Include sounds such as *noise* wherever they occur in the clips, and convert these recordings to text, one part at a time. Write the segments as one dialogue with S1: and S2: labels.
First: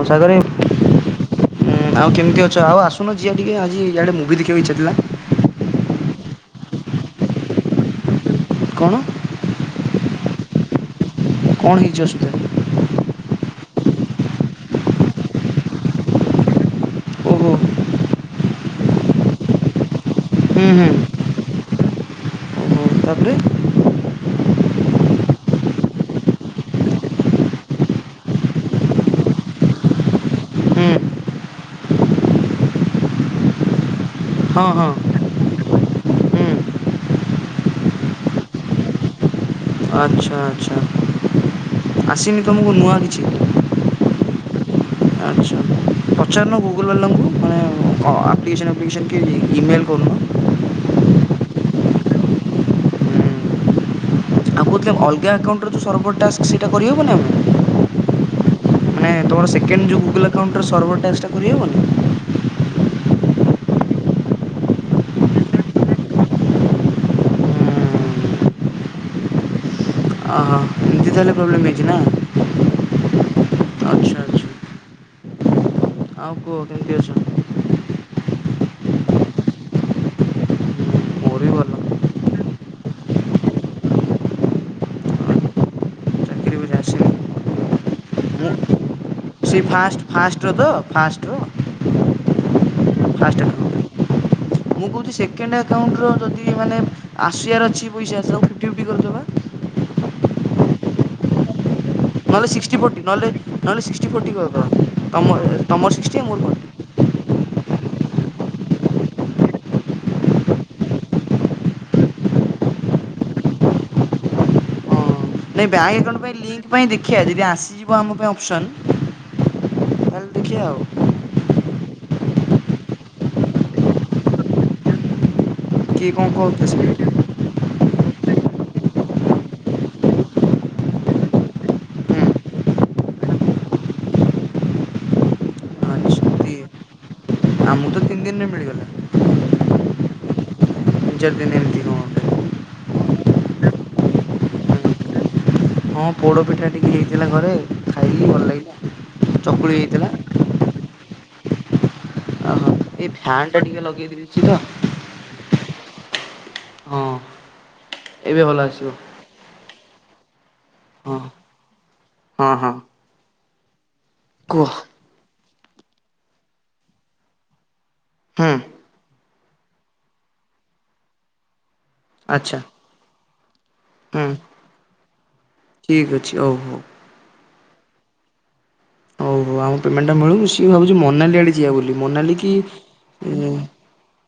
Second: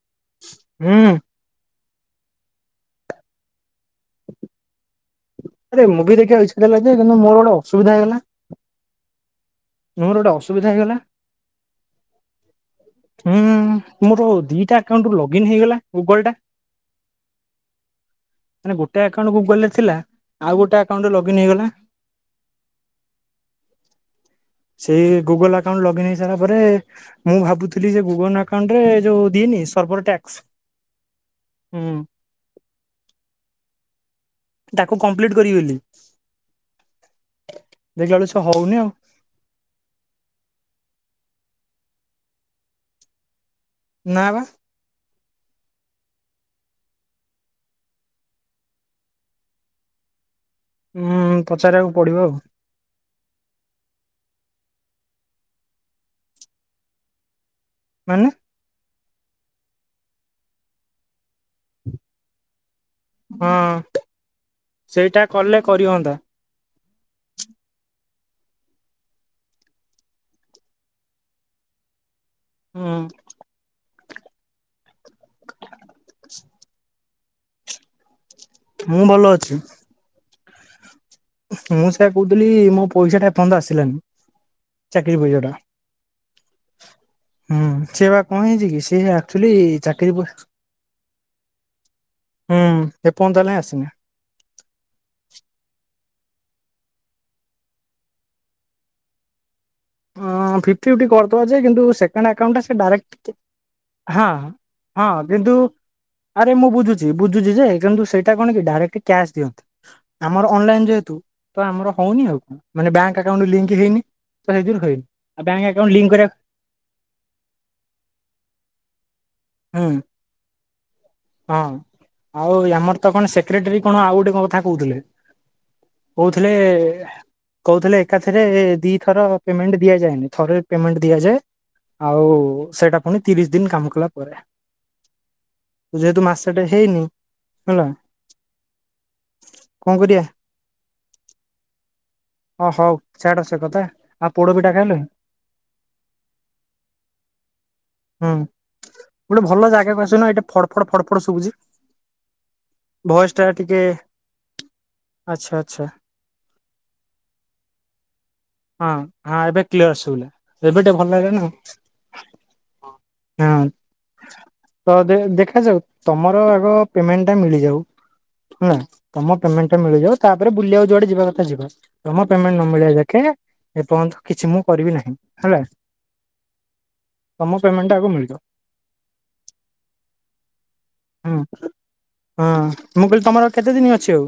S1: ହଁ ସାଗର ଭାଇ ହୁଁ ଆଉ କେମିତି ଅଛ ଆଉ ଆସୁନ ଯିବା ଟିକେ ଆଜି ଇଆଡେ ମୁଭି ଦେଖିବାକୁ ଇଚ୍ଛା ଥିଲା।
S2: ଆରେ ମୁଁ ଦେଖିବା ଇଛା ଥିଲା ଯେ କିନ୍ତୁ ମୋର ଗୋଟେ ଅସୁବିଧା ହେଇଗଲା
S1: କଣ?
S2: ମୋର ଗୋଟେ ଅସୁବିଧା ହେଇଗଲା
S1: କଣ ହେଇଛି ଅସୁବିଧା?
S2: ହୁଁ ମୋର ଦିଟା ଆକାଉଣ୍ଟ ରୁ ଲଗଇନ୍ ହେଇଗଲା ଗୁଗଲ ଟା
S1: ଓହୋ
S2: ମାନେ ଗୋଟେ ଆକାଉଣ୍ଟ ଗୁଗଲ ରେ ଥିଲା ଆଉ
S1: ହୁଁ
S2: ଗୋଟେ ଆକାଉଣ୍ଟରେ ଲଗଇନ ହେଇଗଲା।
S1: ତା ପରେ
S2: ସେ ଗୁଗଲ ଆକାଉଣ୍ଟ ଲଗଇନ ହେଇସାରିଲା ପରେ ମୁଁ ଭାବୁଥିଲି ଯେ ଗୁଗନ ଆକାଉଣ୍ଟରେ ଯୋଉ ଦିଏନି ସର୍ଭର୍ ଟାକ୍ସ
S1: ହୁଁ
S2: ହୁଁ।
S1: ହଁ ହଁ
S2: ତାକୁ କମ୍ପ୍ଲିଟ୍ କରିବି ବୋଲି
S1: ହୁଁ
S2: ଦେଖିଲା ବେଳକୁ ସେ ହଉନି ଆଉ
S1: ଆଚ୍ଛା ଆଚ୍ଛା ଆସିମି ତମକୁ ନୂଆ କିଛି?
S2: ନା ବା
S1: ଆଚ୍ଛା ପଚାରୁନ ଗୁଗୁଲ୍ ବାଲାଙ୍କୁ ମାନେ ଆପ୍ଲିକେସନ୍ ଆପ୍ଲିକେସନ୍ କି ଇମେଲ୍ କରୁନ?
S2: ହୁଁ ହୁଁ ପଚାରିବାକୁ ପଡିବ ଆଉ?
S1: ଆଉ କହୁଥିଲେ ଅଲଗା ଆକାଉଣ୍ଟରେ ଯଉ ସର୍ଭର ଟାସ୍କ୍ ସେଇଟା କରିହେବନା ଆଉ?
S2: ମାନେ
S1: ମାନେ ତୁମର ସେକେଣ୍ଡ ଯେଉଁ ଗୁଗଲ୍ ଆକାଉଣ୍ଟର ସର୍ଭର ଟାକ୍ସଟା କରିହେବନି?
S2: ହଁ ସେଇଟା କଲେ କରିହଅନ୍ତା।
S1: ଓହୋ ଏମିତି ତାହେଲେ ପ୍ରୋବ୍ଲେମ୍ ହେଇଚି ନା।
S2: ହୁଁ।
S1: ଆଚ୍ଛା ଆଚ୍ଛା। ଆଉ କୁହ କେମିତି ଅଛ?
S2: ମୁଁ ଭଲ ଅଛି।
S1: ମୋର ବି
S2: ମୁଁ
S1: ଭଲ।
S2: ସେୟା କହୁଥିଲି ମୋ ପଇସାଟା ଏପର୍ଯ୍ୟନ୍ତ ଆସିଲାନି। ଚାକିରୀ
S1: ଆଉ
S2: ପଇସାଟା
S1: ଚାକିରି ବି ଆସିନି।
S2: ହୁଁ ସେବା କଣ
S1: ମୁଁ
S2: ହେଇଚିକି ସେ ଆ
S1: ସେଇ ଫାଷ୍ଟ୍ ଫାଷ୍ଟ୍ରତ ଫାଷ୍ଟ୍ ର?
S2: ହୁଁ।
S1: ଫାଷ୍ଟ୍ ଟା *unintelligible*
S2: *inaudible*
S1: ମୁଁ କହୁଚି ସେକେଣ୍ଡ ଆକାଉଣ୍ଟର ଯଦି ମାନେ ଆସିବାର ଅଛି ପଇସା ସବୁ ଫିପ୍ଟି ଫିପ୍ଟି କରିଦବା।
S2: ହଁ ଫିପ୍ଟି ଫିପ୍ଟି କରିଦବାଯେ କିନ୍ତୁ ସେ ପୁରୁଣା
S1: ନହେଲେ
S2: ଆକାଉଣ୍ଟ୍ ଟା
S1: ସିକ୍ସଟି
S2: ସେ
S1: ଫୋର୍ଟି ନହେଲେ
S2: ଡାରେକ୍ଟ୍
S1: ନହେଲେ ସିକ୍ସଟି
S2: ହଁ
S1: ଫୋର୍ଟି କରିଦେବା।
S2: ହଁ
S1: ତମ
S2: କିନ୍ତୁ
S1: ତମର ସିକ୍ସଟି ଆଉ ମୋର
S2: ଆରେ
S1: ଫୋର୍ଟି।
S2: ମୁଁ ବୁଝୁଚି ବୁଝୁଛିଯେ କିନ୍ତୁ ସେଇଟା କଣକି ଡାଇରେକ୍ଟ କ୍ୟାସ୍ ଦିଅନ୍ତି। ଆମର ଅନଲାଇନ୍ ଯେହେତୁ ତଆମର ହଉନି ଆଉ କଣ ମାନେ ବ୍ୟାଙ୍କ୍ ଆକାଉଣ୍ଟ୍ ଲିଙ୍କ୍ ହେଇନି। ତ ହେଇଥିରୁ ହେଇନି ଆଉ ବ୍ୟାଙ୍କ୍ ଆକାଉଣ୍ଟ ଲିଙ୍କ୍ କରିବା
S1: ସେଥିପାଇଁ ଦେଖିଆ ଯେଦି ଆସିଯିବ ଆମ ପାଇଁ ଅପସନ୍
S2: ହୁଁ।
S1: ତାହେଲେ ଦେଖିବା ଆଉ।
S2: ହଁ ଆଉ ଆମରତ କଣ ସେକ୍ରେଟେରୀ କଣ ଆଉ ଗୋଟେ କଣ କଥା କହୁଥିଲେ।
S1: କିଏ କଣ କହୁଥିଲେ ସେ ଆଚ୍ଛା।
S2: କଉଥିଲେଏ କୋଉଥିଲେ ଏକାଥେରେ ଦିଥର ପେମେଣ୍ଟ ଦିଆଯାଏନି ଥରେ ପେମେଣ୍ଟ ଦିଆଯାଏ। ଆଉ ସେଇଟା ପୁଣି ତିରିଶି ଦିନି କାମ କଲା ପରେ ଯେହେତୁ ମାସଟେ ହେଇନି ହେଲା।
S1: ଆମକୁ ତ ତିନି ଦିନିରେ ମିଳିଗଲା।
S2: କଣ କରିବା?
S1: ଦିଚାରି ଦିନି ଏମିତି କଣ
S2: ଆଁ ହଉ ଛାଡ଼ ସେକଥା ଆଉ ପୋଡ଼ ପିଠା ଖାଇଁଲକି?
S1: ଗୋଟେ। ହଁ ପୋଡ଼ ପିଠା ଟିକେ ହେଇଥିଲା ଘରେ
S2: ହୁଁ
S1: ଖାଇଲି ଭଲ ଲାଗିଲା।
S2: ଗୋଟେ ଭଲ
S1: ଚକୁଳି
S2: ଯାଗାକୁ
S1: ହେଇଥିଲା
S2: ଆସୁନ ଏଇଟା ଫଡ୍ ଫଡ୍ ଫଡ୍ ଫଡ୍ ସୁବୁଚି।
S1: ଓହୋ ଏଇ
S2: ଭଏସ୍ ଟା
S1: ଫ୍ୟାନ୍ଟା
S2: ଟିକେ
S1: ଲଗେଇ ଦେଇଛି ତ
S2: ଆଚ୍ଛା ଆଚ୍ଛା।
S1: ହଁ ଏବେ ଭଲ ଆସିବ।
S2: ହଁ ହଁ ଏବେ କ୍ଲିୟର୍ସେ ସୁବିଲା ‌ଏବେ ଟିକେ ଭଲ ଲାଗିଲାନା। ହଁ
S1: ହଁ ହଁ
S2: ହଁ।
S1: କୁହ
S2: ତ ଦେ ଦେଖାଯାଉ ତମର ଆଗ ପେମେଣ୍ଟ୍ ଟା ମିଳିଯାଉ
S1: ହୁଁ
S2: ହେଲା ତମ ପେମେଣ୍ଟ୍ ଟା ମିଳିଯାଉ ତାପରେ ବୁଲିବାକୁ ଯୁଆଡ଼େ ଯିବା କଥା ଯିବା। ତମ
S1: ଆଚ୍ଛା
S2: ପେମେଣ୍ଟ ନମିଳିବା ଯାକେ ଏପର୍ଯ୍ୟନ୍ତ
S1: ହୁଁ
S2: କିଛି ମୁଁ କରିବି ନାହିଁ ହେଲା।
S1: ଠିକ୍ ଅଛି ହଉ ହଉ
S2: ତମ ପେମଣ୍ଟ୍ ଟା ଆଗ ମିଳିଯାଉ।
S1: ହଉ ହଉ ଆମ ପେମେଣ୍ଟଟା ମିଳୁ ମିଶିକି ଭାବୁଚି
S2: ହୁଁ
S1: ମନାଲି ଆଡ଼େ ଯିବା ବୋଲି ମନାଲିକି
S2: ହଁ ମୁଁ କହିଲି ତମର
S1: ଇଁ
S2: କେତେ ଦିନ ଅଛି ଆଉ।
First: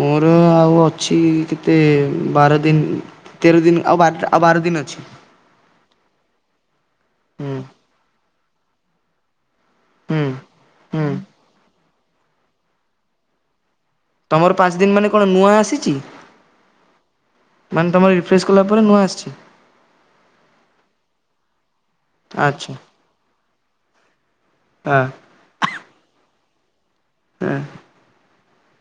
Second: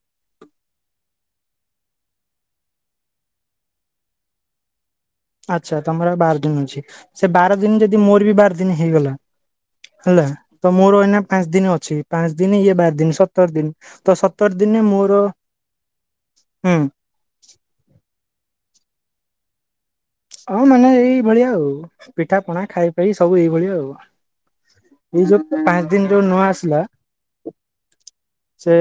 S1: ମୋର ଆଉ ଅଛି କେତେ ବାର ଦିନ୍ ତେର ଦିନି ଆଉ ବାରଟା ବାର ଦିନି ଅଛି।
S2: ଆଚ୍ଛା। ତମର ଆଉ ବାର ଦିନ ଅଛି। ସେ
S1: ହୁଁ
S2: ବାର ଦିନ ଯଦି ମୋର ବି ବାର ଦିନ ହେଇଗଲା।
S1: ହୁଁ
S2: ହେଲା। ତ ମୋର
S1: ହୁଁ
S2: ଏଇନା ପାଞ୍ଚ ଦିନ ଅଛି। ପାଞ୍ଚ ଦିନ ଇଏ ବାର ଦିନ ସତ ସତର ଦିନ୍ ତ
S1: ତମର
S2: ସତର
S1: ପାଞ୍ଚ
S2: ଦିନ୍ ରେ
S1: ଦିନ ମାନେ କଣ
S2: ମୋର
S1: ନୂଆ ଆସିଛି
S2: ହୁଁ।
S1: ମାନେ ତମର ରିଫ୍ରେସ୍ କଲା ପରେ ନୂଆ ଆସିଚି?
S2: ହଁ ମାନେ ଏଇଭଳିଆ ଆଉ। ପିଠା ପଣା ଖାଇପାଇ ସବୁ ଏଇଭଳିଆ ଆଉ।
S1: *unintelligible*
S2: ଏଇ ଯୋଉ ପାଞ୍ଚ ଦିନ ଯୋଉ ନୂଆ ଆସିଲା
S1: ହଁ
S2: ସେ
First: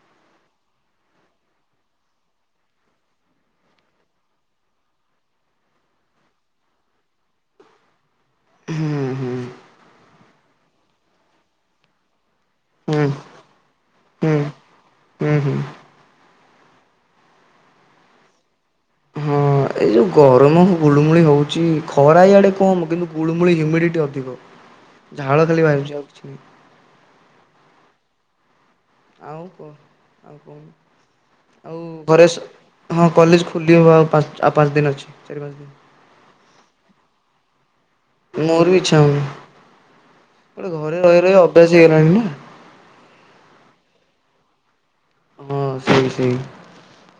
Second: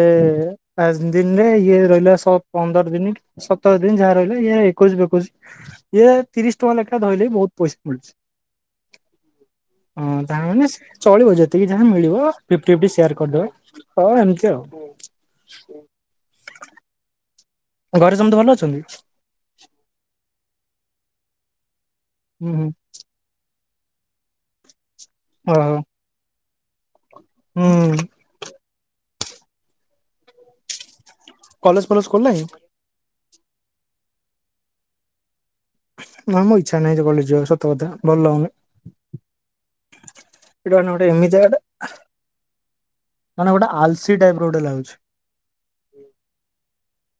S2: ପାଞ୍ଚ ଦିନ୍ ରେ ଇଏ ରହିଲା ଶ ପନ୍ଦର ଦିନି। ସତର ଦିନି ଯାହା ରହିଲା ଇଏ ଏକୋଇଶି ଫେକୋଇଶି ଇଏ ତିରିଶ ଟଙ୍କା ଲେଖାଏ ଧଇଲେ ବି ବହୁତ ପଇସା ମିଳୁଚି।
S1: ହୁଁ ହୁଁ
S2: ତା ମାନେ ଚଳିବ। ଯେତିକି ଯାହା ମିଳିବ ଫିପ୍ଟି ଫିପ୍ଟି
S1: ହୁଁ
S2: ସେୟାର କରିଦବା ହଁ
S1: ହୁଁ
S2: ଏମିତି
S1: ହୁଁ ହୁଁ।
S2: ଆଉ। ଘରେ ସମସ୍ତେ ଭଲ ଅଛନ୍ତି?
S1: ହଁ ଏଇ ଯୋଉ ଗରମ ଗୁଳୁଗୁଳି ହଉଚି, ଖରା
S2: ହୁଁ
S1: ଇଆଡେ
S2: ହୁଁ
S1: କମ କିନ୍ତୁ ଗୁଳୁମୁଳି ହ୍ୟୁମିଡ଼ିଟି ଅଧିକ। ଝାଳ ଖାଲି
S2: ଓହୋ
S1: ବାହାରୁଚି ଆଉ କିଛି ନାହିଁ।
S2: ହୁଁ।
S1: ଆଉ କହ ଆଉ କହୁନୁ ଆଉ
S2: କଲେଜ ଫଲେଜ
S1: ଘରେ
S2: ଖୋଲିଲାଣି?
S1: ସ ହଁ କଲେଜ୍ ଖୋଲି ହବ ଆଉ ପାଞ୍ଚ ଦିନ୍ ଅଛି ଚାରି ପାଞ୍ଚ ଦିନ୍।
S2: ନା ମୋ ଇଚ୍ଛା ନାହିଁ ଆଜି କଲେଜ୍ ଯିବାକୁ ସତ କଥା ଭଲ ଲାଗୁନି।
S1: ମୋର ବି ଇଚ୍ଛା ହଉନି। ଗୋଟେ
S2: ଏଇଟା ମାନେ
S1: ଘରେ ରହି
S2: ଏମିତି
S1: ରହି
S2: ଜାଗାଟା
S1: ଅଭ୍ୟାସ ହେଇଗଲାଣି ନା।
S2: ମାନେ ଗୋଟେ ଆଲସି ଟାଇପ୍ ର ଗୋଟେ ଲାଗୁଚି।
S1: ହଁ ସେଇ ସେଇ।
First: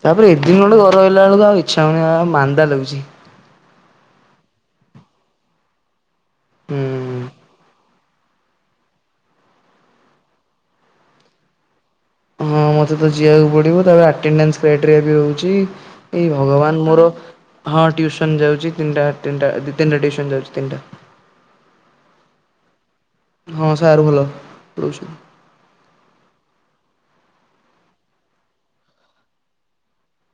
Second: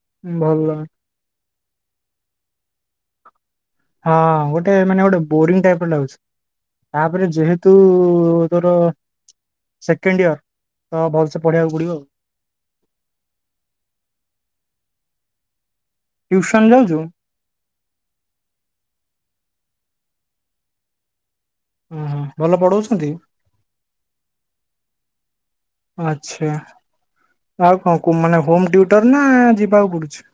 S1: ତାପରେ ଏଦିନ
S2: ଭଲ
S1: ଠୁ ଘରେ ରହି ଗଲା ବେଳକୁ ଆଉ ଇଚ୍ଛା ହଉନି ଆଉ ମାନ୍ଦା ଲାଗୁଚି।
S2: ହଁ ଗୋଟେ ମାନେ ଗୋଟେ ବୋରିଂ ଟାଇପ୍ ର ଲାଗୁଚି।
S1: ହୁଁ।
S2: ତାପରେ ଯେହେତୁ ତୋର ସେକେଣ୍ଡ ଇୟର ତ ଭଲସେ ପଢିବାକୁ ପଡିବ ଆଉ।
S1: ହଁ ମତେ ତ ଯିବାକୁ ପଡିବ, ତାପରେ ଆଟେଣ୍ଡନ୍ସ କ୍ରାଇଟେରିଆ ବି ହଉଚି। ହେ
S2: ଟ୍ୟୁସନ
S1: ଭଗବାନ
S2: ଯାଉଛୁ?
S1: ମୋର ହଁ ଟିଉସନ ଯାଉଚି ତିନିଟା ତିନିଟା ଦି ତିନିଟା ଟିଉସନ ଯାଉଚି ତିନିଟା।
S2: ଓହୋ ଭଲ ପଢଉଛନ୍ତି?
S1: ହଁ ସାର୍ ଭଲ ପଢ଼ଉଛନ୍ତି।
S2: ଆଚ୍ଛା। ଆଉ କଣ କୁ ମାନେ ହୋମ ଟିଉଟର ନା ଯିବାକୁ ପଡୁଚି?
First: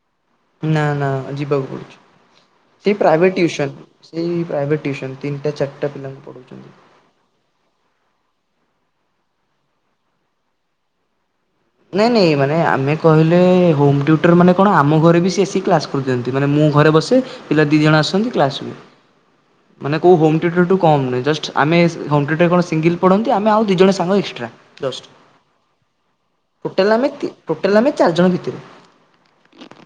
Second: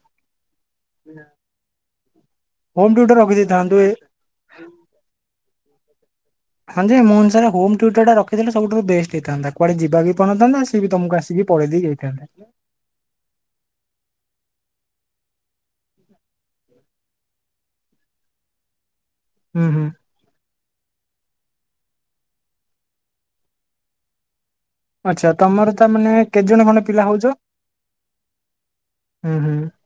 S1: ନା ନା ଯିବାକୁ ପଡୁଚି।
S2: ହୋମ
S1: ସେଇ
S2: ଟିଉଟର
S1: ପ୍ରାଇଭେଟ୍
S2: ରଖିଦେଇଥାନ୍ତୁ
S1: ଟିଉସନ୍।
S2: ଏ
S1: ଏଇ ପ୍ରାଇଭେଟ୍ ଟିଉସନ୍। ତିନିଟା ଚାରିଟା ପିଲାଙ୍କୁ ପଢ଼ଉଛନ୍ତି।
S2: ହଁ ଯେ ମୋ ଅନୁସାରେ ହୋମ ଟ୍ୟୁଟର୍ ଟା ରଖିଥିଲେ ସବୁଠୁ ବେଷ୍ଟ ହେଇଥାନ୍ତା। କୁଆଡେ ଯିବାକୁ ବି ପଡିନଥାନ୍ତା ସିଏ ବି ତମକୁ ଆସିକି ପଢେଇ ଦେଇ
S1: ନାଇଁ
S2: ଯାଇଥାନ୍ତା।
S1: ନାଇଁ ମାନେ ଆମେ କହିଲେ ହୋମ୍ ଟ୍ୟୁଟର୍ ମାନେ କଣ ଆମ ଘରେ ବି ସିଏ ଆସିକି କ୍ଲାସ୍ କରୁଚନ୍ତି। ମାନେ ମୁଁ ଘରେ ବସେ ପିଲା ଦି ଜଣ ଆସନ୍ତି କ୍ଲାସ ହୁଏ।
S2: ହୁଁ ହୁଁ
S1: ମାନେ କୋଉ ହୋ ମ ଟିଉଟର ଠୁ କମ୍ ନୁହେଁ। ଜଷ୍ଟ୍ ଆମେ ହୋମ୍ ଟିଉଟର୍ କଣ ସିଙ୍ଗଲ ପଢନ୍ତି, ଆମେ ଆଉ ଦିଇ ଜଣେ ସାଙ୍ଗ ଏକ୍ସଟ୍ରା।
S2: ଆଚ୍ଛା, ତମର ତା ମାନେ କେତେ ଜଣ ଖଣ୍ଡେ
S1: ଟୋଟାଲ
S2: ପିଲା
S1: ଆମେ
S2: ହଉଛ?
S1: ତି ଟୋଟାଲ ଆମେ ଚାରି ଜଣ
S2: ହୁଁ ହୁଁ
S1: ଭିତରୁ।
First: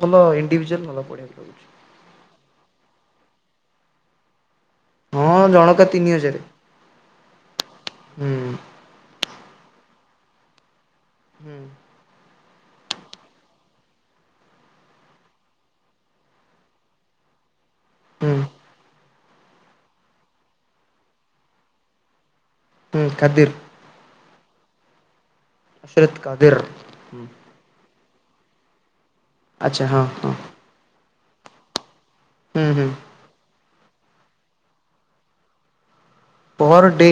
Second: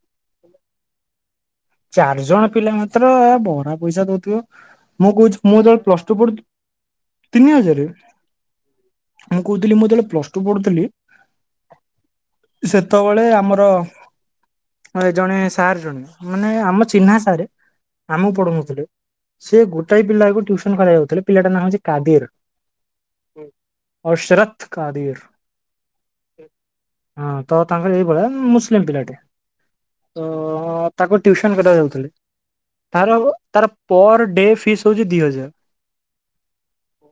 S1: ତ ଭଲ ଇଣ୍ଡିଭିଜୁଆଲ୍ ଭଲ ପଢ଼ିବାକୁ ଲାଗୁଚି।
S2: ଚାରି ଜଣ ପିଲା ମାତ୍ର ବରା ପଇସା ଦଉଥିବ। ମୁଁ କହୁଚି
S1: ହଁ
S2: ମୁଁ
S1: ଜଣକା
S2: ଯେତେବେଳେ ପ୍ଲସ
S1: ତିନି
S2: ଟୁ
S1: ହଜାର
S2: ପଡୁଥିଲି ତିନି ହଜାରେ।
S1: ହୁଁ
S2: ମୁଁ କହୁଥିଲି ମୁଁ ଯେତେବେଳେ ପ୍ଲସ ଟୁ ପଢ଼ୁଥିଲି
S1: ହୁଁ।
S2: ସେତବେଳେ ଆମର ଏ ଜଣେ ସାର୍ ଜଣେ। ମାନେ ଆମ ଚିହ୍ନା ସାରେ
S1: ହୁଁ
S2: ଆମକୁ ପଢ଼ୋଉନଥିଲେ। ସେ ଗୋଟାଏ ପିଲାକୁ ଟ୍ୟୁସନ କରାଯାଉଥିଲା ପିଲାଟା ନାଁ ହଉଛି କାଦିର।
S1: ହୁଁ କାଦିର୍।
S2: ଅଶରତ କାଦିର୍।
S1: ଅଶରତ କାଦିର୍।
S2: ତ ତାଙ୍କର ଏଇଭଳିଆ ମୁସଲିମ ପିଲାଟେ।
S1: ଆଚ୍ଛା ହଁ
S2: ତ
S1: ହଁ।
S2: ତାକୁ ଟିଉସନ କରିଆକୁ ଯାଉଥିଲେ
S1: ହୁଁ ହୁଁ
S2: ତାର ତାର ପର ଡେ ଫିସ୍ ହଉଛି ଦି ହଜାର।
S1: Per day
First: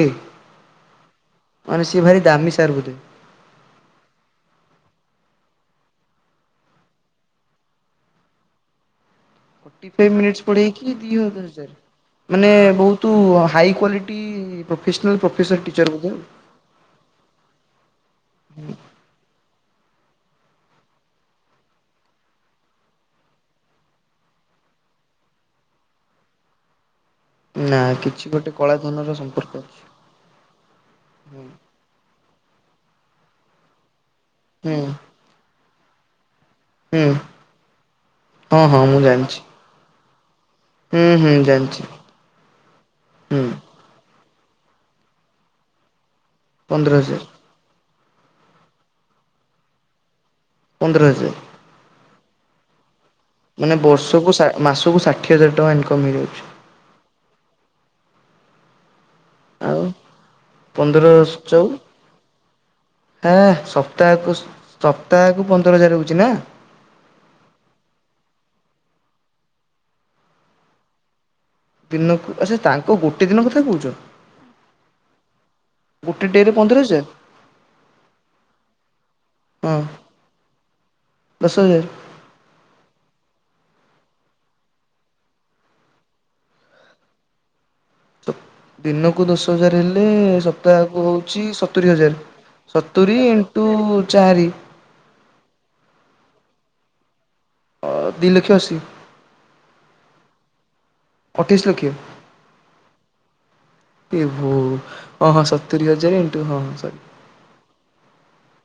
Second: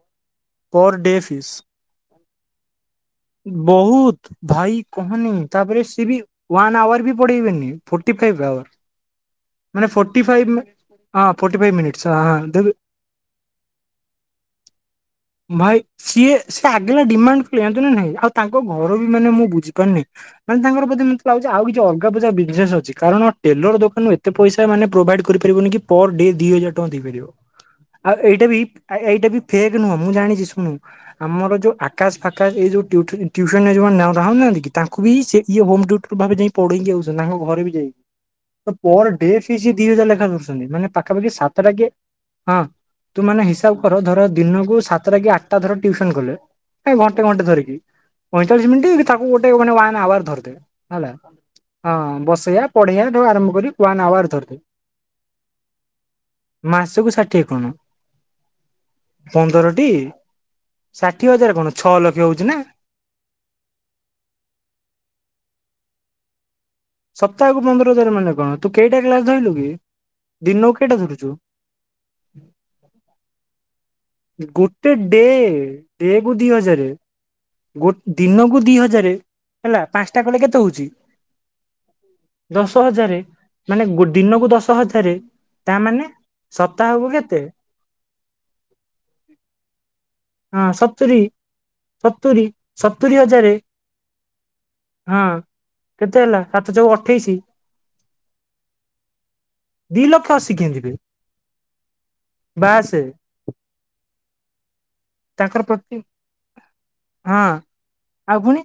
S2: per day fees
S1: ମାନେ ସିଏ ଭାରି ଦାମୀ ସାର ବୋଧେ।
S2: ବହୁତ। ଭାଇ କହନି ତାପରେ ସିଏ ବି ୱାନ ଆୱାର ବି ପଢ଼େଇବେନି ଫଟି ଫାଇପ୍ ଆୱାର। ମାନେ
S1: forty five
S2: forty
S1: minutes
S2: five
S1: ପଢେଇକି ଦି ହ
S2: ହଁ ଫୋର୍ଟି ଫାଇଭ୍ ମିନିଟ୍ସ
S1: ହଜାର
S2: ହଁ
S1: ମାନେ
S2: ଦେବେ
S1: ବହୁତ ହାଇ କ୍ୟାଲିଟି ପ୍ରଫିସନଲ ପ୍ରଫ
S2: ଭାଇ ସିଏ ସିଏ ଆଗେଲା ଡିମାଣ୍ଡ କଲେ ଯାଣଚୁ ନା ନାଇଁ ଆଉ ତାଙ୍କ ଘ ର ବି ମାନେ ମୁଁ ବୁଝି ପାରୁନି। ମାନେ ତାଙ୍କର ବୋଧେ ମତେ ଲାଗୁଛି ଆଉ କିଛି ଅଲଗା ପଜା ବିଜନେସ ଅଛି, କାରଣ ଟେଲର ଦୋକାନରୁ ଏ ଏତେ ପଇସା ମାନେ ପ୍ରୋଭାଇଡ କରିପାରିବନି କି ପର ଡେ ଦି ହଜାର ଟଙ୍କା ଦେଇପାରିବ।
S1: ନା
S2: ଆଉ
S1: କିଛି
S2: ଏଇଟା
S1: ଗୋଟେ
S2: ବି
S1: କଳାଧନର
S2: ଏଇଟା ବି
S1: ସମ୍ପର୍କ
S2: ଫେକ୍
S1: ଅଛି।
S2: ନୁହଁ, ମୁଁ ଜାଣିଛି ଶୁଣୁ
S1: ହୁଁ
S2: ଆମର ଯୋଉ ଆ ଆକାଶ ଫାକାଶ ଏଇ ଯୋଉ ଟ୍ୟୁ ଟ୍ୟୁସନରେ ଯୋଉ ମାନେ ରହୁନାହାନ୍ତି କି
S1: ହୁଁ
S2: ତାଙ୍କୁ ବି ସେ ଇଏ ହୋମ୍ ଡ୍ୟୁଟର ଭାବେ ଯାଇ ପଢେଇକି
S1: ହୁଁ
S2: ଆଉଛନ୍ତି ତାଙ୍କ ଘରେ ବି ଯାଇକି
S1: ହଁ ହଁ ମୁଁ
S2: ପର୍ ଡେ
S1: ଜାଣିଛି
S2: ଫିସ୍ ଦି ହଜାର ଲେଖା ଦ ଚନ୍ତି, ମାନେ
S1: ହୁଁ
S2: ପାଖାପାଖି
S1: ହୁଁ
S2: ସାତଟା
S1: ଜାଣିଛି
S2: କି ହଁ ତୁ ମାନେ
S1: ହୁଁ।
S2: ହିସାବ ଧର ଦିନକୁ ସାତଟା କି ଆଟଟା ଧର ଟଟିୁସନ କଲେ
S1: ପନ୍ଦର ହଜାର
S2: ଘଣ୍ଟେ ଘଣ୍ଟେ ଧରିକି। ପଇଁଚାଳିଶ ମିନିଟ୍ ତାକୁ ଗୋଟେ ମାନେ ୱାନ୍ ଆୱାର ଧରିଦେ
S1: ପନ୍ଦର
S2: ହେଲା
S1: ହଜାର
S2: ହଁ ବସେଇଆ ପଢେଇଆ ଠାରୁ ଆରମ୍ଭ କରି
S1: ମାନେ
S2: ୱାନ୍ ଆୱାର
S1: ବର୍ଷକୁ
S2: ଧରିଦେ
S1: ମାସକୁ ଷାଠିଏ ହଜାର ଟଙ୍କା ଇନକମ୍ ହେଇଯାଉଛି।
S2: ମାସକୁ ଷାଠିଏ କଣ।
S1: ଆଉ
S2: ପନ୍ଦରଟି
S1: ପନ୍ଦର
S2: ଷାଠିଏ ହଜାର କଣ ଛଅ ଲକ୍ଷ ହଉଛି ନା।
S1: ଏ ସପ୍ତାହକୁ ସପ୍ତାହକୁ ପନ୍ଦର ହଜାର ହୋଉଚି ନା।
S2: ସପ୍ତାହକୁ ପନ୍ଦର ହଜାର ମାନେ କଣ ତୁ କେଇଟା କ୍ଲାସ ଧଇଲୁ କି ଦିନକୁ କେଇଟା ଧରୁଛୁ?
S1: ଦିନକୁ ଆଚ୍ଛା ତାଙ୍କ ଗୋଟେ ଦିନ କଥା କହୁଛ।
S2: ଗୋଟେ ଡେ ଡେ
S1: ଗୋଟେ
S2: କୁ
S1: ଡେରେ
S2: ଦି
S1: ପନ୍ଦର
S2: ହଜାର। ଗୋ ଦିନକୁ ଦି ହଜାର
S1: ହଁ
S2: ହେଲା ପାଞ୍ଚଟା କଲେ କେତେ ହଉଛି।
S1: ଦଶ ହଜାର।
S2: ଦଶ ହଜାର, ମାନେ ଦିନକୁ ଦଶ ହଜାର ତା ମାନେ ସପ୍ତାହକୁ କେତେ?
S1: ସ ଦିନକୁ ଦଶ ହଜାର ହେଲେ
S2: ହଁ
S1: ସ ହକୁ
S2: ସତୁରି
S1: ହଉଛି ସତୁରି ହଜାର, ସତୁରି ଇଣ୍ଟୁ ଚାରି।
S2: ହଁ କେତେ ହେଲା ସାତଚୋକ ଅଠେଇଶି।
S1: ଅ ଦି ଲକ୍ଷ ଅଶୀ।
S2: ଦି ଲକ୍ଷ ଅସି କେଏଁତି ବେ?
S1: ଅଠେଇଶ ଲକ୍ଷ,
S2: ବାସେ
S1: ଏଭୋ। ହଁ ହଁ
S2: ତାଙ୍କର
S1: ସତୁରି
S2: ପ୍ରତି
S1: ହଜାର ଇଣ୍ଟୁ ହଁ ହଁ ସରି।
S2: ହଁ ଆଉ ପୁଣି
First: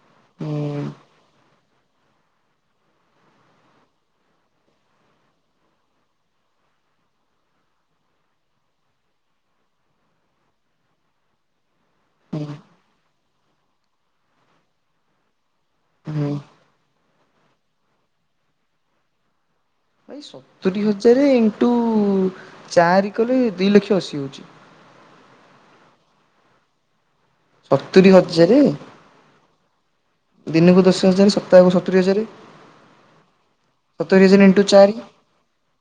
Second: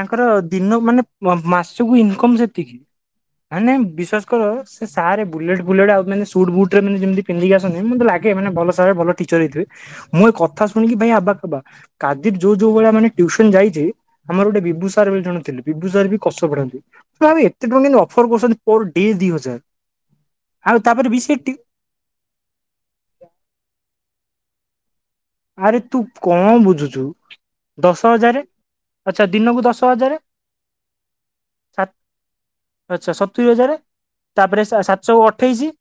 S2: ତାଙ୍କର
S1: ହୁଁ
S2: ଦିନ ମାନେ ମାସ ସବୁ ଇନକମ୍ ସେତିକି। ମାନେ ବିଶ୍ଵାସ କର ସେ ସାର୍ ବୁଲେଟ ଫୁଲେଟ ଆଉ ମାନେ ସୁଟ ବୁଟରେ ମାନେ ଯେମିତି ପିନ୍ଧିକି ଆସନ୍ତି ମତେ ଲାଗେ ମାନେ ଭଲ ସାରେ ଭଲ ଟିଚର ହେଇଥିବ ମୁଁ ଏ କଥା ଶୁଣିକି ଭାଇ ଆବା କାବା। କାଦିକ୍
S1: ହୁଁ
S2: ଯୋଉ ଯୋଉ ଭଳି ମାନେ ତୁଉସନ ଯାଇଚି ଆମର ଗୋଟେ ବିବୁସାର ବୋଲି ଜଣେ ଥିଲେ ବିବୁସର ବି
S1: ହୁଁ
S2: କସ ପଢାନ୍ତି। ମୁଁ କହିଲି ଆବେ ଏତେ ଟଙ୍କା କେନ୍ତି ଅଫର କରୁଚନ୍ତି ପର ଡେ ଦି ହଜାର।
S1: ଭାଇ
S2: ଆଉ
S1: ସତୁରି
S2: ତାପରେ ବି
S1: ହଜାର
S2: ସେ ଟି
S1: ଇଣ୍ଟୁ ଚାରି କଲେ ଦିଇ ଲକ୍ଷ ଅଶୀ ହଉଚି।
S2: ଆରେ ତୁ ଙ୍କ ବୁଝୁଛୁ
S1: ସତୁରି
S2: ଦଶ ହଜାର
S1: ହଜାରେ
S2: ଆଛା ଦିନକୁ ଦଶ ହଜାର।
S1: ଦିନକୁ ଦଶ ହଜାର ସପ୍ତାହକୁ ସତୁରି ହଜାର।
S2: ଆଚ୍ଛା ସତୁରି ହଜାର
S1: ସତୁରି ଇଣ୍ଟୁ
S2: ତାପରେ
S1: ଚାରି
S2: ସାତଚୋହ ଅଠେଇଶି।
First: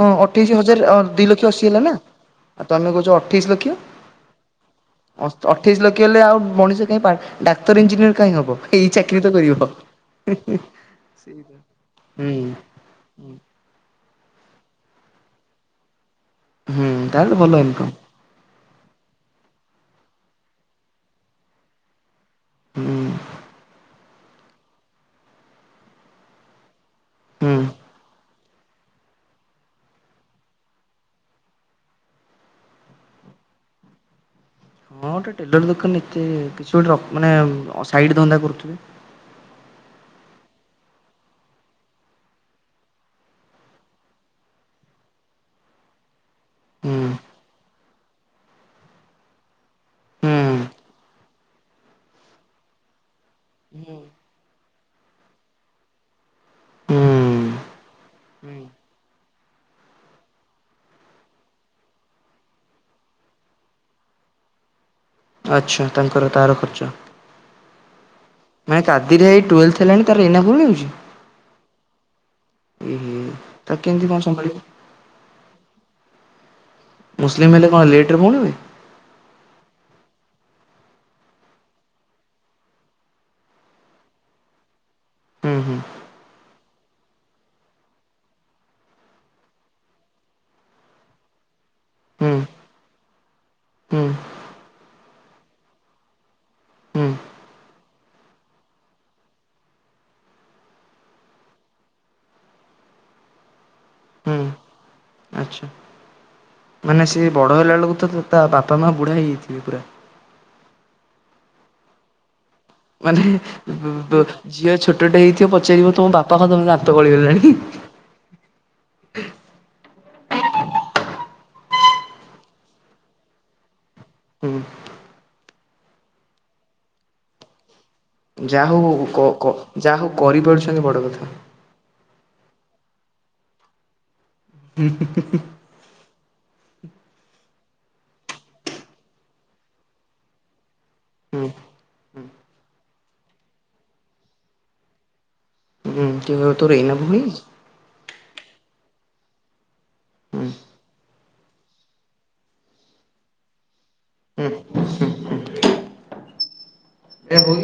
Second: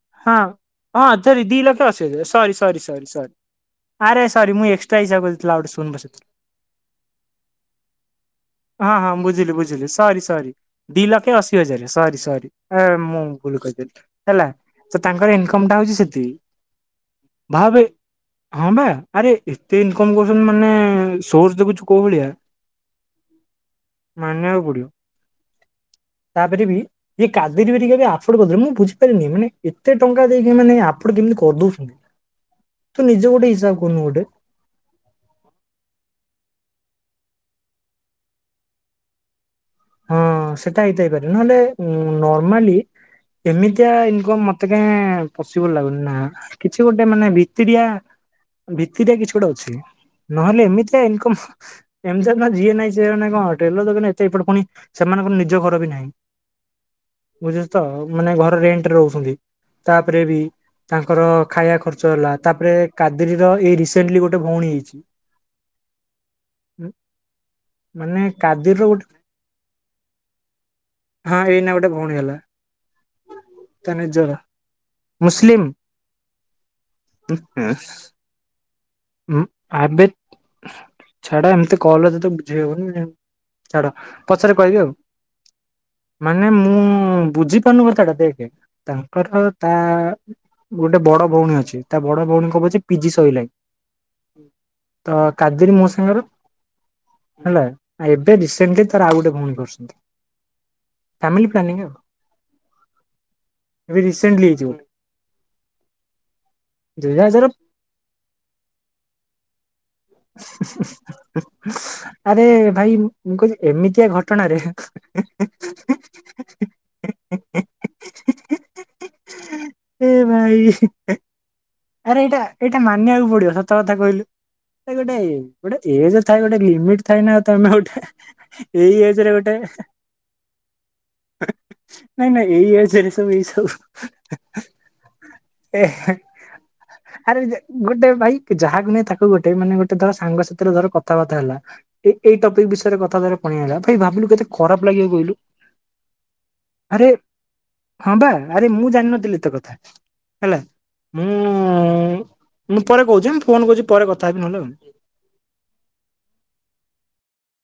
S1: ହଁ ଅଠେଇଶି ହଜାର
S2: ହଁ
S1: ଦିଇ
S2: ଧରି
S1: ଲକ୍ଷ
S2: ଦି
S1: ଅଶୀ ହେଲା ନା
S2: ହଜାର ସରି
S1: ଆଉ
S2: ସରି
S1: ତମେ
S2: ସରି
S1: କହୁଚ
S2: ସରି
S1: ଅଠେଇଶ ଲକ୍ଷ।
S2: ଆରେ ସରିମୁଁ ଏକ୍ସଟ୍ରା ହିସାବ କରିଥିଲି ଆଉ ଗୋଟେ
S1: ଅଠେଇଶ
S2: ଶୂନ
S1: ଲକ୍ଷ ହେଲେ
S2: ବସେଇଥିଲି
S1: ଆଉ ଣିଷ କାହିଁ ପା ଡାକ୍ତର ଇଞ୍ଜିନିୟର କାହିଁ ହବ। ଏଇ
S2: ହଁ ହଁ
S1: ଚାକିରି ତ
S2: ବୁଝିଲି
S1: କରିବ।
S2: ବୁଝିଲି ସରି ସରି ଦିଇ ଲକ୍ଷ
S1: ସେଇଟା
S2: ଅଶି ହଜାର ସରି
S1: ହୁଁ
S2: ସରି। ମୁଁ ଭୁଲ କରିଦେଲି ହେଲା ତ ତାଙ୍କର ଇନକମ ଟା ହେଉଛି ସେତିକି।
S1: ହୁଁ ତାହେଲେ ଭଲ
S2: ଭାବେ
S1: ଇନକମ୍।
S2: ହଁ ବା ଆରେ ଏତେ ଇନକମ୍ କରୁଚନ୍ତି ମାନେ ସୋର୍ସ ଦେଖୁଚୁ କୋଉ ଭଳିଆ।
S1: ହୁଁ।
S2: ମାନିଆକୁ ପଡିବ ତାପରେ ବି ଏଇ
S1: ହୁଁ।
S2: କାବେରୀ ଭେରିକା ବି ଆ ପୁଡୁ ବୁଦ୍ଧିରେ ମୁଁ ବୁଝିପାରିନି ମାନେ ଏତେ ଟଙ୍କା ଦେଇକି ମାନେ ଆପଣ କେମତି କରଦଉଛନ୍ତି? ତୁ ନିଜ ଗୋଟେ ହିସାବ କରୁନୁ ଗୋଟେ
S1: ହଁ ଗୋଟେ ଟେଲର ଦୋକାନ ଏତେ କିଛି ଗୋଟେ ମାନେ ଅ ସାଇଟ୍ ଧନ୍ଦା କରୁଥିବ।
S2: ହଁ ସେଟା ହେଇଥାଇପାରେ ନହେଲେ ଉ ନର୍ମାଲି ଏମିତିଆ ଇନକମ ମତେ କାଁ ପସିବଲ ଲାଗୁନି ନା। କିଛି
S1: ହୁଁ
S2: ଗୋଟେ ମାନେ ଭିତିରିଆ ଭିତିରିଆ କିଛି ଗୋଟେ ଅଛି
S1: ହୁଁ
S2: ନହେଲେ ଏମିତିଆ ଇନକମ୍ ଏମତି ହେଲ ନ ଯିଏ ନାଇଁ ସିଏ ଜଣେ ଙ୍କ ଟେଲର
S1: ହୁଁ
S2: ଦୋକାନ ଏତେ ଏପଟ ପୁଣି ସେମାନଙ୍କର ନିଜ ଘର ବି ନାହିଁ
S1: ହୁଁ
S2: ବୁଝିହଉଚି ତ ମାନେ ଘର
S1: ହୁଁ।
S2: ରେଣ୍ଟରେ ରହୁଛନ୍ତି। ତାପ୍ ରେ ବି ତାଙ୍କର ଖାୟା ଖର୍ଚ୍ଚ ହେଲା ତାପରେ କାଦିରୀ ର ଏଇ ରିସେଣ୍ଟଲି ଗୋଟେ ଭଉଣୀ ହେଇଚି।
S1: ଆଛା ତାଙ୍କର ତାର ଖର୍ଚ୍ଚ
S2: ମାନେ କାବ
S1: ମାନେ କାଦିରେ ଏଇ ଟୁଏଲ୍ଥ ହେଲାଣି ତାର ଏଇନା ଭଉଣୀ ହଉଚି
S2: ହଁ ଏଇନା ଗୋଟେ ଭଉଣୀ ହେଲା
S1: ତାକୁ
S2: ତା
S1: କେମିତି କଣ
S2: ନିଜର
S1: ସମ୍ଭାଳିବ
S2: ମୁସଲିମ୍
S1: ମୁସଲିମ୍ ହେଲେ କଣ ଲେଟର୍ ଭଉଣୀ ହୁଏ?
S2: ଉଁ ଆବେ ଛାଡ ଏମତି କଲ୍ ରେ ତତେ ବୁଝେଇ ହବନି ଛାଡ ପଛରେ କହିବି ଆଉ।
S1: ଉଁ ହୁଁ।
S2: ମାନେ ମୁଁ ବୁଝିପାରୁନୁ କଥାଟା ଦେଖେ ତାଙ୍କର ତା ଗୋଟେ ବଡ ଭଉଣୀ ଅଛି ତା ବଡ
S1: ହୁଁ
S2: ଭଉଣୀ କବଚି ପିଜି ସଇଲାଣି।
S1: ହୁଁ
S2: ତ କାଦେରୀ ମୋ ସାଙ୍ଗର
S1: ହୁଁ
S2: ହେଲା ଆ ଏବେ ରିସେଣ୍ଟଲି ତାର ଆଉ ଗୋଟେ ଭଉଣୀ କରୁଛନ୍ତି। ଫାମିଲ ପ୍ଲାନିଂ ଆଉ ଏବେ ରିସେଣ୍ଟଲି ହେଇଚି ଗୋଟେ।
S1: ଆଛା ମାନେ
S2: ଦୁଇ
S1: ସିଏ
S2: ହଜାର
S1: ବଡ଼ ହେଲା ବେଳକୁ ତ ତା ବାପା ମା ବୁଢ଼ା ହେଇଯାଇଥିବେ ପୁରା।
S2: ଆରେ ଭାଇ
S1: ମାନେ
S2: ମୁଁ କହିଲି ଏମିତିଆ ଘଟଣାରେ
S1: ଝିଅ ଛୋଟଟେ ହେଇଥିବ ପଚାରିବ ତମ ବାପା କଣ ତମ ଦାନ୍ତ ଗଳିଗଲାଣି
S2: ଏ ଭାଇ। ଆରେ ଏଇଟା ଏଇଟା ମାନିବାକୁ ପଡିବ ସତ କଥା କହିଲୁ?
S1: ହୁଁ।
S2: ଏ ଗୋଟେ ଗୋଟେ ଏଜ ଥାଏ ଗୋଟେ ଲିମିଟ ଥାଏ ନା ତମେ ଗୋଟେ
S1: ଯାହା
S2: ଏଇ
S1: ହଉ
S2: ଏଜ
S1: କ
S2: ରେ
S1: କ
S2: ଗୋଟେ
S1: ଯାହା ହଉ କରିପାରୁଚନ୍ତି ବଡ କଥା।
S2: ନାଇଁ ନାଇଁ ଏଇ ଏଜରେ ସବୁ ଏଇ ସବୁ
S1: ହୁଁ।
S2: ଏ ହେ ଆରେ ଗୋଟେ ଭାଇ ଯାହାକୁ ନାଇ ତାକୁ କୁ ଗୋଟେ ମାନେ ଗୋଟେ ଧର ସାଙ୍ଗ ସାଥିରେ ଧର କଥାବାର୍ତା
S1: ହୁଁ
S2: ହେଲା ଏଇ ଏଇ ଟପିକ୍ ବିଷୟରେ କଥାର କହି ହେଲା ଭାଇ ଭାବିଲୁ କେତେ ଖରାପ ଲାଗିବ କହିଲୁ?
S1: ହୁଁ କିଏ କହିବ ତୋର ଏଇନା
S2: ଆରେ
S1: ବୋହି ଯାଇଚି?
S2: ହଁ ବା ଆରେ ମୁଁ ଜାଣିନଥିଲି ଏ ତ କଥା ହେଲା। ମୁଁ ମୁଁ ପରେ କହୁଛି ହାଁ ମୁଁ ଫୋନ କହୁଚି ପରେ କଥା ହେବି ନ ହଲେ ଆଉ।
S1: ଏ